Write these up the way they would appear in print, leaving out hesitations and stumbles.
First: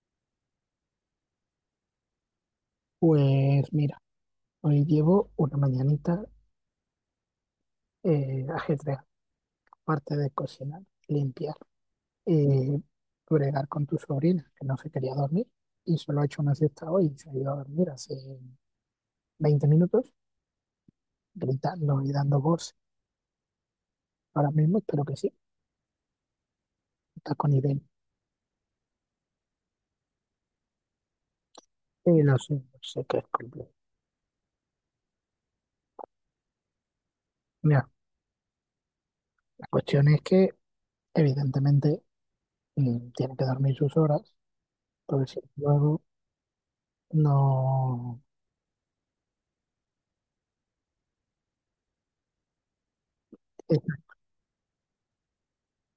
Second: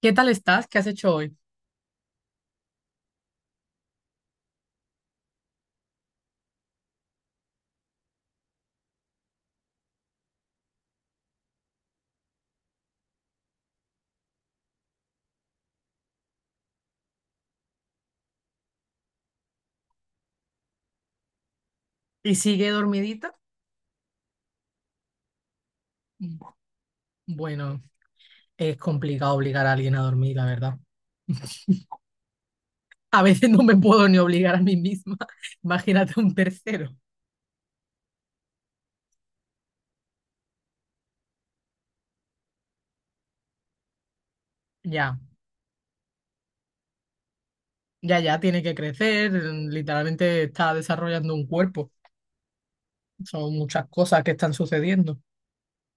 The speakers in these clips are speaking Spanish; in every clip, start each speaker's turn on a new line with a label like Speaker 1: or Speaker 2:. Speaker 1: ¿Qué tal estás? ¿Qué has hecho hoy?
Speaker 2: Pues mira, hoy llevo una mañanita ajedrez, aparte de cocinar, limpiar, eh, bregar con tu sobrina, que no se quería dormir, y solo ha hecho una siesta hoy y se ha ido a dormir hace 20 minutos, gritando y
Speaker 1: ¿Y
Speaker 2: dando
Speaker 1: sigue
Speaker 2: voz.
Speaker 1: dormidita?
Speaker 2: Ahora mismo espero que sí,
Speaker 1: Mm,
Speaker 2: está con
Speaker 1: Bueno,
Speaker 2: nivel.
Speaker 1: es complicado obligar a alguien a dormir, la verdad.
Speaker 2: Lo sé, lo sé que
Speaker 1: A
Speaker 2: es
Speaker 1: veces no
Speaker 2: complejo.
Speaker 1: me puedo ni obligar a mí misma. Imagínate un tercero.
Speaker 2: Mira, la cuestión es que evidentemente tiene que dormir sus horas,
Speaker 1: Ya,
Speaker 2: porque si luego
Speaker 1: ya,
Speaker 2: no.
Speaker 1: ya tiene que crecer. Literalmente está desarrollando un cuerpo. Son muchas cosas que están sucediendo.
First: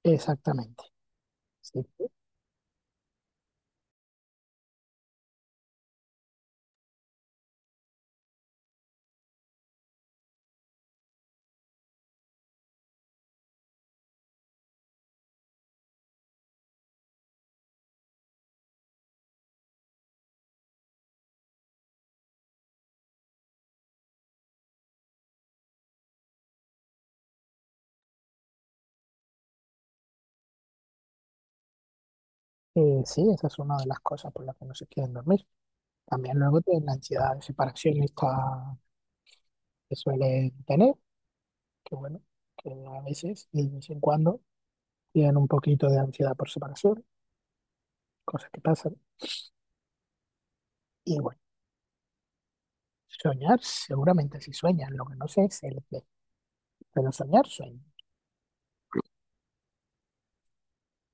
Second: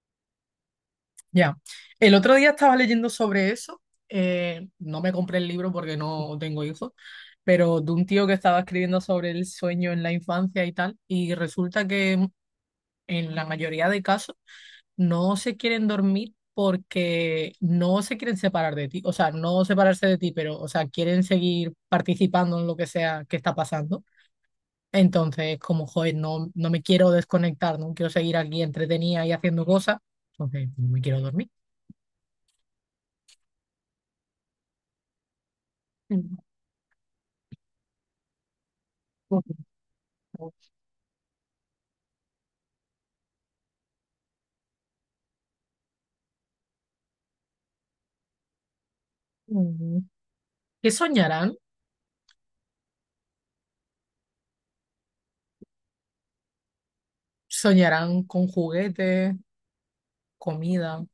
Speaker 2: Exactamente.
Speaker 1: Ya.
Speaker 2: Sí.
Speaker 1: El otro día estaba leyendo sobre eso. No me compré el libro porque no tengo hijos, pero de un tío que estaba escribiendo sobre el sueño en la infancia y tal. Y resulta que en la mayoría de casos, no se quieren dormir porque no se quieren separar de ti, o sea, no separarse de ti, pero, o sea, quieren seguir participando en lo que sea que está pasando. Entonces, como, joder, no me quiero desconectar, no quiero seguir aquí entretenida y haciendo cosas, entonces no me quiero dormir.
Speaker 2: Sí, esa es una de las cosas por las que no se quieren dormir. También luego tienen la ansiedad de separación esta que suelen tener, que bueno, que a veces y de vez en cuando tienen un poquito de ansiedad por separación, cosas que pasan.
Speaker 1: Mm. ¿Qué
Speaker 2: Y bueno,
Speaker 1: soñarán?
Speaker 2: soñar, seguramente sí sueñan, lo que no sé es el qué, pero soñar sueñan.
Speaker 1: Soñarán con juguetes, comida.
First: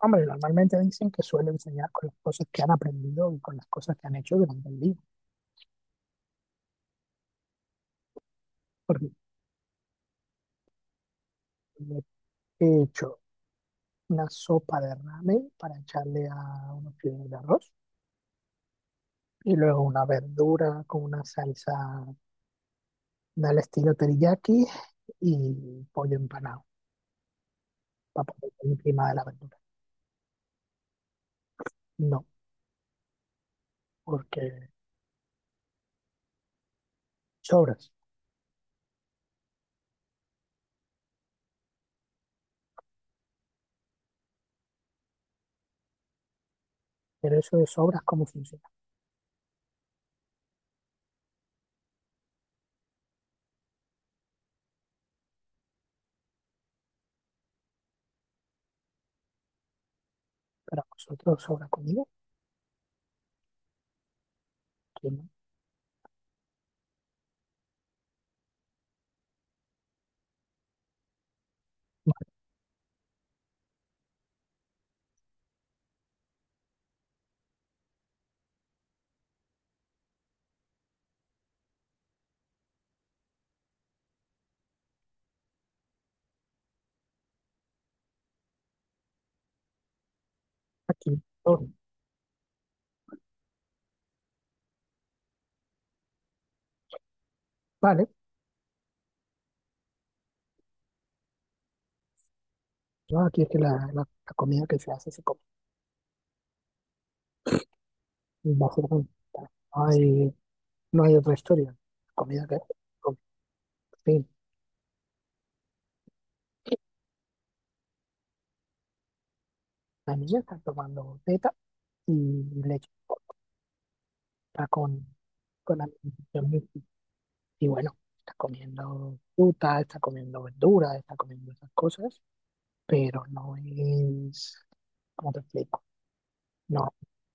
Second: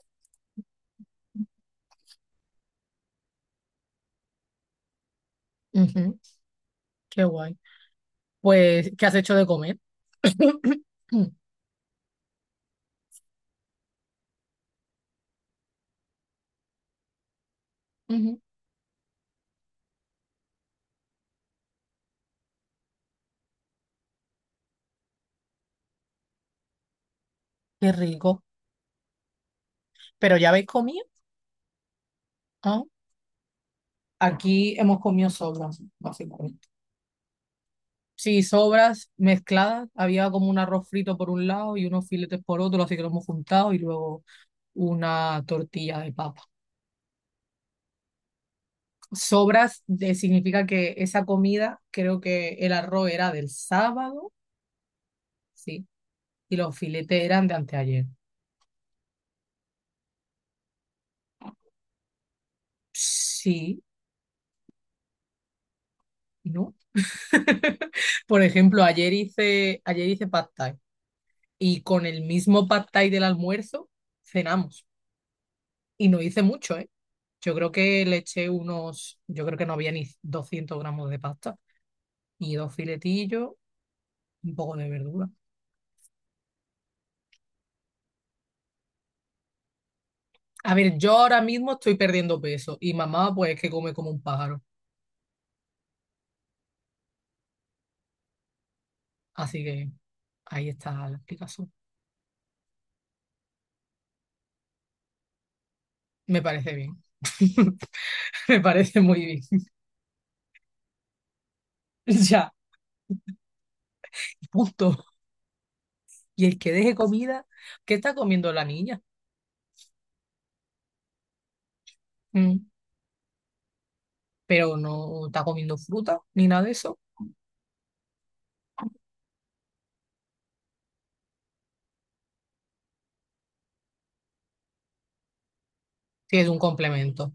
Speaker 2: Hombre, normalmente dicen que suelen soñar con las cosas que han aprendido y con las cosas que han hecho durante el día.
Speaker 1: Ujú. Qué guay. Pues, ¿qué
Speaker 2: Porque
Speaker 1: has hecho de comer?
Speaker 2: he hecho una sopa de ramen para echarle a unos fideos de arroz
Speaker 1: Ujú.
Speaker 2: y luego una verdura con una salsa del estilo teriyaki y pollo empanado
Speaker 1: Qué
Speaker 2: para
Speaker 1: rico.
Speaker 2: poner encima de la verdura.
Speaker 1: Pero ya habéis comido.
Speaker 2: No,
Speaker 1: Ah,
Speaker 2: porque
Speaker 1: aquí hemos comido sobras, básicamente.
Speaker 2: sobras.
Speaker 1: Sí, sobras mezcladas. Había como un arroz frito por un lado y unos filetes por otro, así que lo hemos juntado y luego una tortilla de papa.
Speaker 2: Pero eso de sobras, ¿cómo funciona?
Speaker 1: Sobras de- significa que esa comida, creo que el arroz era del sábado, sí, y los filetes eran de anteayer.
Speaker 2: Para vosotros sobra comida,
Speaker 1: Sí,
Speaker 2: aquí no.
Speaker 1: ¿no? Por ejemplo, ayer hice pad thai y con el mismo pad thai del almuerzo cenamos. Y no hice mucho, ¿eh? Yo creo que no había ni 200 gramos de pasta y dos filetillos, un poco de verdura. A ver, yo
Speaker 2: Aquí
Speaker 1: ahora
Speaker 2: todo.
Speaker 1: mismo estoy perdiendo peso y mamá pues es que come como un pájaro.
Speaker 2: Vale,
Speaker 1: Así que ahí está la explicación.
Speaker 2: no, aquí es que la comida que se hace se come.
Speaker 1: Me parece bien. Me parece
Speaker 2: Básicamente,
Speaker 1: muy bien.
Speaker 2: No hay, no hay otra historia. Comida
Speaker 1: Ya,
Speaker 2: que con- sí,
Speaker 1: punto. Y el que deje comida, ¿qué está comiendo la niña?
Speaker 2: la niña está tomando teta y
Speaker 1: Mm.
Speaker 2: leche. Está
Speaker 1: Pero
Speaker 2: con,
Speaker 1: no está comiendo
Speaker 2: con
Speaker 1: fruta ni
Speaker 2: alimentación.
Speaker 1: nada de eso.
Speaker 2: Y bueno, está comiendo fruta, está comiendo verduras, está comiendo esas cosas, pero no es, ¿cómo te explico?
Speaker 1: Sí, es un
Speaker 2: No,
Speaker 1: complemento.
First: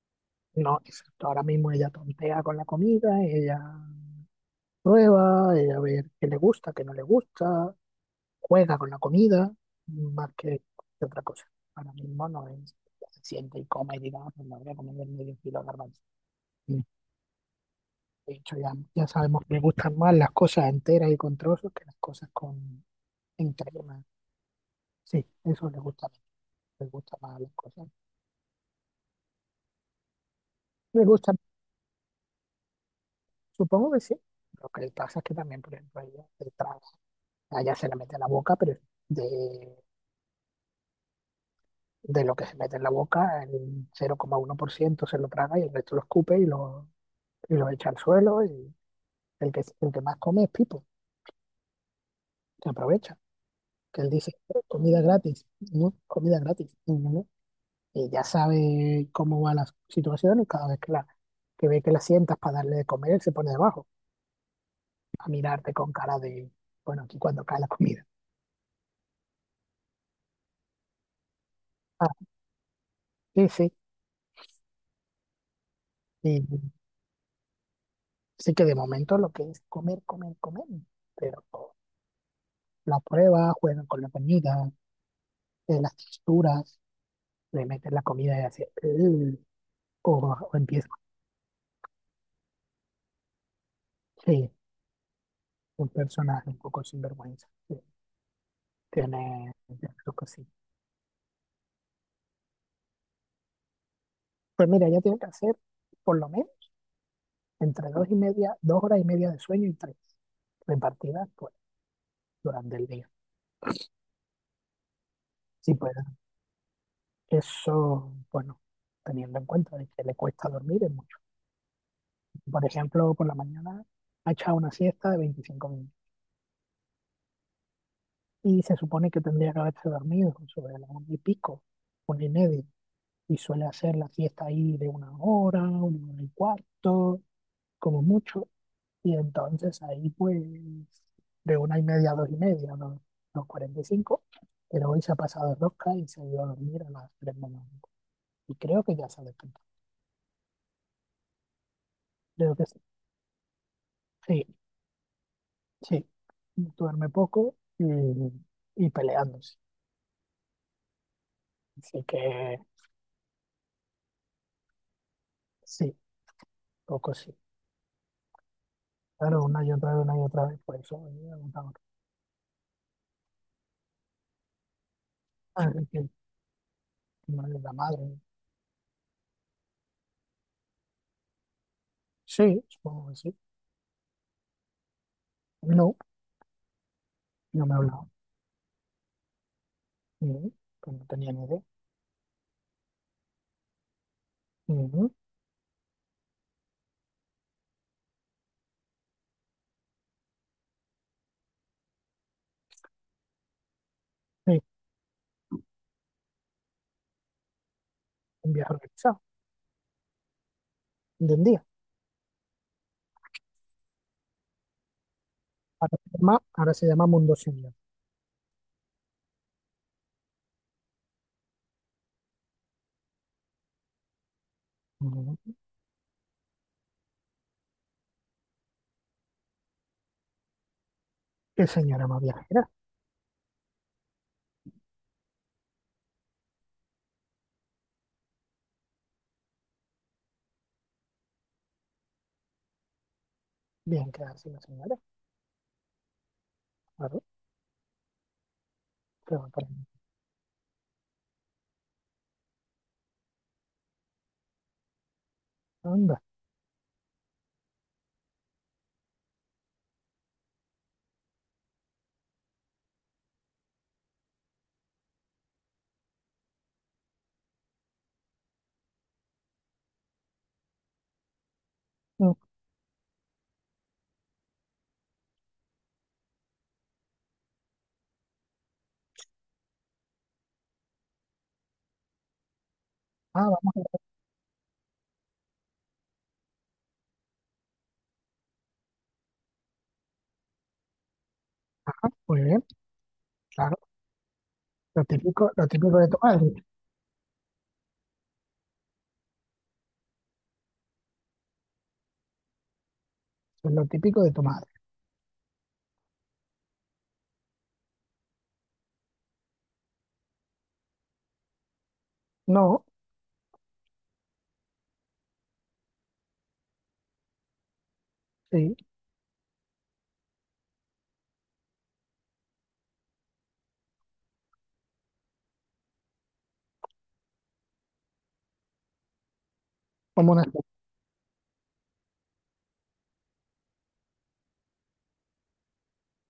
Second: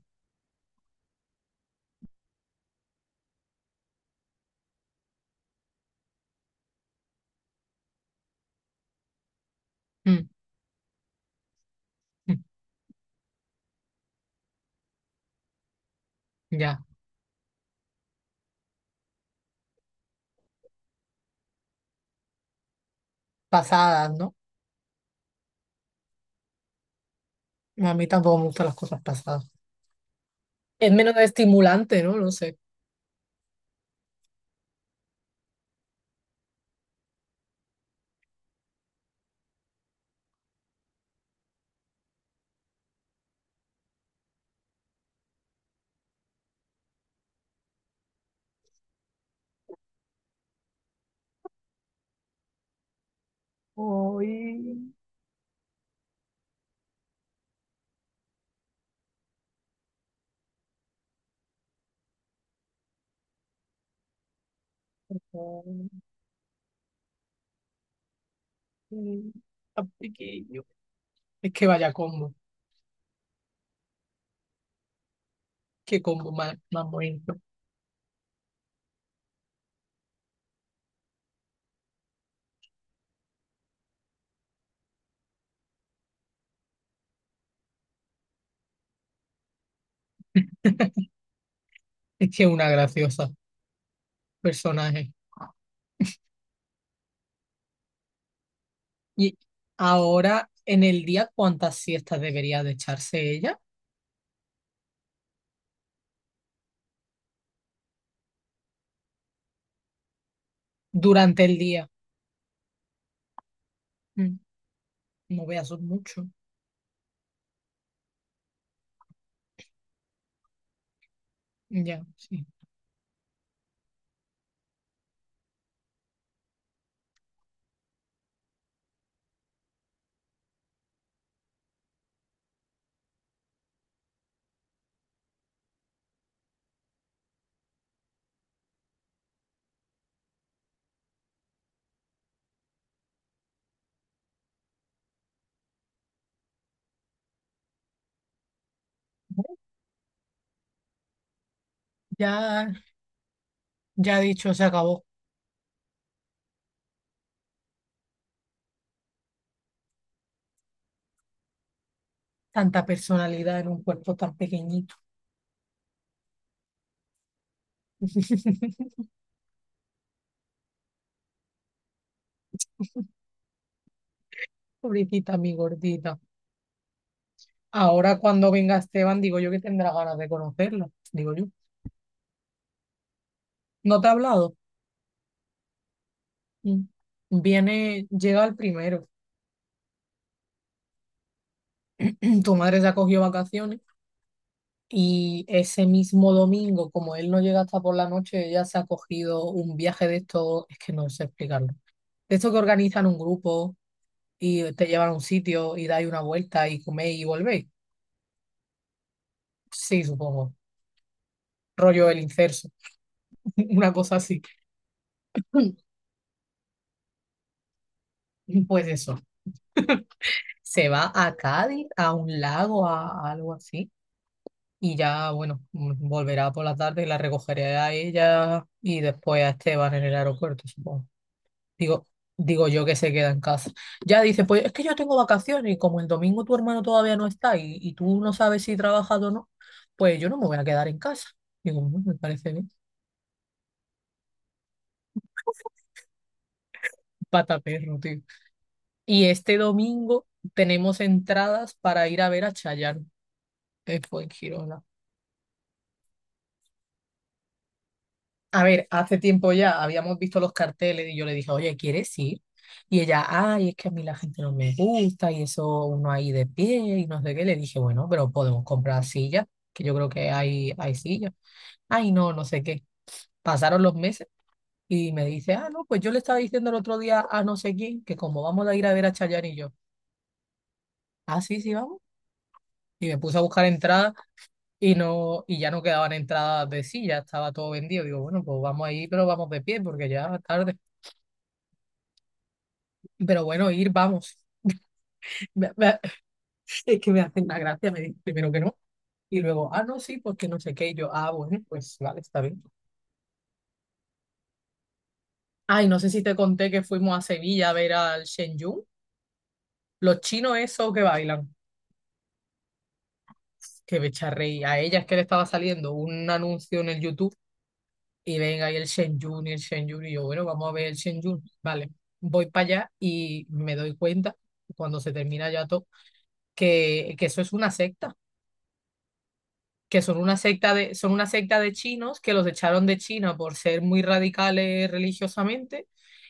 Speaker 2: no, exacto. Ahora mismo ella tontea con la comida, ella prueba, ella ve qué le gusta, qué no le gusta, juega con la comida,
Speaker 1: Mm,
Speaker 2: más que otra cosa. Ahora mismo
Speaker 1: mm,
Speaker 2: no es, se siente y coma y diga, "Ah, pues me voy a comer medio kilo de garbanzo".
Speaker 1: Ya,
Speaker 2: De hecho, ya sabemos que me gustan más las cosas enteras y con trozos que las cosas con, en crema.
Speaker 1: pasadas, ¿no?
Speaker 2: Sí, eso le gusta más las
Speaker 1: No,
Speaker 2: cosas.
Speaker 1: a mí tampoco me gustan las cosas pasadas. Es
Speaker 2: Le
Speaker 1: menos
Speaker 2: gusta,
Speaker 1: estimulante, ¿no? No sé.
Speaker 2: supongo que sí. Lo que le pasa es que también, por ejemplo, ella se traga, a ella se le mete en la boca, pero de, de lo que se mete en la boca, el 0,1% se lo traga y el resto lo escupe y lo echa al suelo. Y el que más come es Pipo, que aprovecha, que él dice,
Speaker 1: Ay,
Speaker 2: Comida gratis, ¿no? Comida gratis". Y, no, y ya sabe cómo va la situación y cada vez que ve que la sientas para darle de comer, él se pone debajo. A mirarte con cara de, bueno, aquí cuando cae la comida.
Speaker 1: ay, tan pequeño. Es que vaya
Speaker 2: Ah,
Speaker 1: combo.
Speaker 2: sí, sí.
Speaker 1: Qué combo
Speaker 2: Y
Speaker 1: más, más bonito.
Speaker 2: sí que de momento lo que es comer, comer, comer, pero la prueba, juegan con la comida, las texturas, le meten la comida y hace, "Ugh", o, o empieza,
Speaker 1: Es que es una graciosa
Speaker 2: sí,
Speaker 1: personaje.
Speaker 2: un personaje un poco sinvergüenza. Sí,
Speaker 1: Y
Speaker 2: tiene su
Speaker 1: ahora,
Speaker 2: cosita.
Speaker 1: en el día, ¿cuántas siestas debería de echarse ella?
Speaker 2: Pues mira, ya tiene que hacer por lo menos entre dos y media, 2 horas y media de sueño y tres repartidas
Speaker 1: Durante
Speaker 2: pues,
Speaker 1: el día.
Speaker 2: durante el día.
Speaker 1: Mm, No veas
Speaker 2: Si
Speaker 1: son
Speaker 2: puedes.
Speaker 1: mucho.
Speaker 2: Eso, bueno, teniendo en cuenta de que le cuesta dormir es mucho.
Speaker 1: Ya, sí.
Speaker 2: Por ejemplo, por la mañana ha echado una siesta de 25 minutos y se supone que tendría que haberse dormido sobre la una y pico, una y media, y suele hacer la siesta ahí de una hora y cuarto, como mucho, y entonces ahí pues de una y media a dos y media, no, no 45, pero hoy se ha pasado de rosca y se ha ido a dormir a las 3 de la mañana. Y creo que ya se ha despertado. Creo que
Speaker 1: Ya,
Speaker 2: sí.
Speaker 1: ya
Speaker 2: Sí,
Speaker 1: dicho, se acabó.
Speaker 2: sí, duerme poco y peleándose. Así que
Speaker 1: Tanta personalidad en un cuerpo tan pequeñito.
Speaker 2: sí, poco sí. Claro, una y otra vez, una y otra vez, por eso me agotador.
Speaker 1: Pobrecita, mi
Speaker 2: Ah, es que
Speaker 1: gordita.
Speaker 2: no es la
Speaker 1: Ahora
Speaker 2: madre.
Speaker 1: cuando venga Esteban, digo yo que tendrá ganas de conocerla, digo yo.
Speaker 2: Sí, supongo que sí.
Speaker 1: ¿No te ha hablado?
Speaker 2: No,
Speaker 1: Mm.
Speaker 2: no me hablaba.
Speaker 1: Viene, llega el primero.
Speaker 2: Mm, pues no tenía ni idea.
Speaker 1: Tu madre se ha cogido vacaciones
Speaker 2: Mm,
Speaker 1: y ese mismo domingo, como él no llega hasta por la noche, ella se ha cogido un viaje de estos, es que no sé explicarlo. De estos que organizan un grupo
Speaker 2: sí,
Speaker 1: y te llevan a un sitio y dais una vuelta y coméis y volvéis.
Speaker 2: un viaje organizado,
Speaker 1: Sí, supongo.
Speaker 2: de un día.
Speaker 1: Rollo el incerso, una cosa así.
Speaker 2: Ahora se llama Mundo Senior.
Speaker 1: Pues eso. Se va a Cádiz, a un lago, a algo así. Y ya,
Speaker 2: Mm,
Speaker 1: bueno, volverá por la tarde y la recogeré a ella y después a Esteban en el aeropuerto, supongo.
Speaker 2: ¿Qué señora
Speaker 1: Digo,
Speaker 2: más viajera?
Speaker 1: digo yo que se queda en casa. Ya dice, pues es que yo tengo vacaciones y como el domingo tu hermano todavía no está y tú no sabes si trabajas o no, pues yo no me voy a quedar en casa. Digo, "Mm, me parece bien."
Speaker 2: Bien, quedarse la señora. Claro,
Speaker 1: Pata perro, tío. Y
Speaker 2: que va
Speaker 1: este
Speaker 2: para mí.
Speaker 1: domingo tenemos entradas para ir a ver a Chayanne, que fue en Girona.
Speaker 2: Anda.
Speaker 1: A ver, hace tiempo ya habíamos visto los carteles y yo le dije, oye, ¿quieres ir? Y ella, ay, es que a mí la gente no me gusta y eso uno ahí de pie y no sé qué. Le dije, bueno, pero podemos comprar sillas, que yo creo que hay sillas. Ay, no,
Speaker 2: Mm,
Speaker 1: no sé qué. Pasaron los meses y me dice, ah, no, pues yo le estaba diciendo el otro día a no sé quién que como vamos a ir a ver a Chayanne y yo, ah, sí, sí, vamos. Y me puse a
Speaker 2: Ah,
Speaker 1: buscar
Speaker 2: vamos a ver.
Speaker 1: entradas y no, y ya no quedaban entradas de silla, estaba todo vendido. Digo, bueno, pues vamos ahí, pero vamos de pie porque ya es tarde.
Speaker 2: Muy bien,
Speaker 1: Pero bueno,
Speaker 2: claro.
Speaker 1: ir, vamos.
Speaker 2: Lo
Speaker 1: Me-
Speaker 2: típico
Speaker 1: me-
Speaker 2: de tomar.
Speaker 1: es que me hacen una gracia, me dicen primero que no. Y luego, ah, no, sí, porque no sé qué. Y yo, ah, bueno, pues vale, está bien.
Speaker 2: Es lo típico de tu madre.
Speaker 1: Ay, no sé si te conté que fuimos a Sevilla a ver al Shen Yun. Los chinos esos que bailan.
Speaker 2: No,
Speaker 1: Que me echa a reír. A ella es que le estaba saliendo un anuncio en el YouTube. Y venga, y
Speaker 2: sí,
Speaker 1: el Shen Yun, y el Shen Yun. Y yo, bueno, vamos a ver el Shen Yun. Vale, voy para allá y me doy cuenta, cuando se termina ya todo, que eso es una secta, que son
Speaker 2: como
Speaker 1: una
Speaker 2: una.
Speaker 1: secta de, son una secta de chinos que los echaron de China por ser muy radicales religiosamente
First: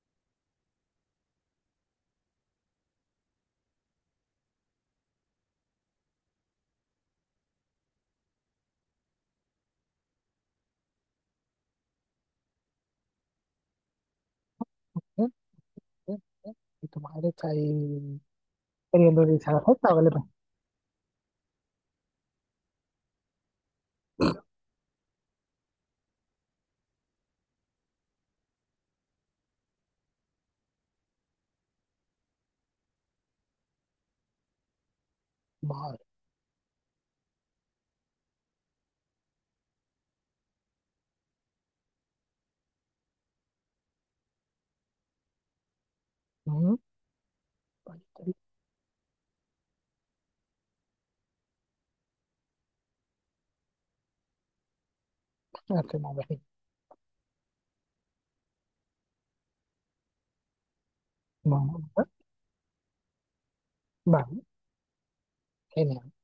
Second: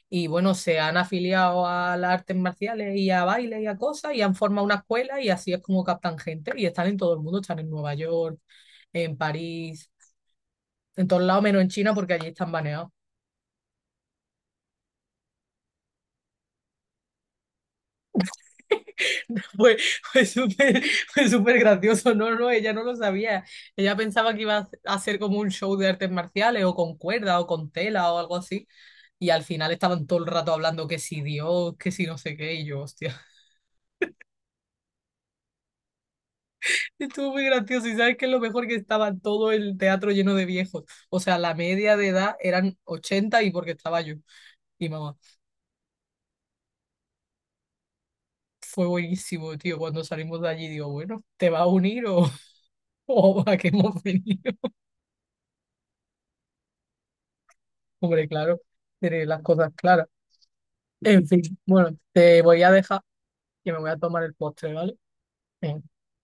Speaker 1: y bueno, se han afiliado a las artes marciales y a bailes y a cosas y han formado una escuela y así es como captan gente y están en todo el mundo, están en Nueva York, en París, en todos lados menos en China porque allí están baneados.
Speaker 2: ¿Eh? ¿Eh? ¿Eh? Y tu madre está ahí queriendo utilizar la
Speaker 1: Fue,
Speaker 2: cesta, ¿o qué le
Speaker 1: fue
Speaker 2: pasa?
Speaker 1: súper, fue súper gracioso. No, no, ella no lo sabía. Ella pensaba que iba a hacer como un show de artes marciales o con cuerda o con tela o algo así. Y al final estaban todo el rato hablando que si Dios, que si no sé qué. Y yo, hostia,
Speaker 2: Madre.
Speaker 1: estuvo muy gracioso. Y sabes que es lo mejor, que estaba todo el teatro lleno de viejos. O sea, la media de edad eran 80 y porque estaba yo. Y mamá,
Speaker 2: ¿No? Pues, ya
Speaker 1: fue buenísimo, tío. Cuando salimos de allí, digo, bueno, ¿te vas a unir o, o a qué hemos venido?
Speaker 2: está, ya estoy más vecino.
Speaker 1: Hombre, claro, tiene las cosas claras. En fin,
Speaker 2: Bueno,
Speaker 1: bueno,
Speaker 2: pues,
Speaker 1: te voy a dejar, que me voy a tomar el
Speaker 2: vale,
Speaker 1: postre, ¿vale? Eh,
Speaker 2: genial.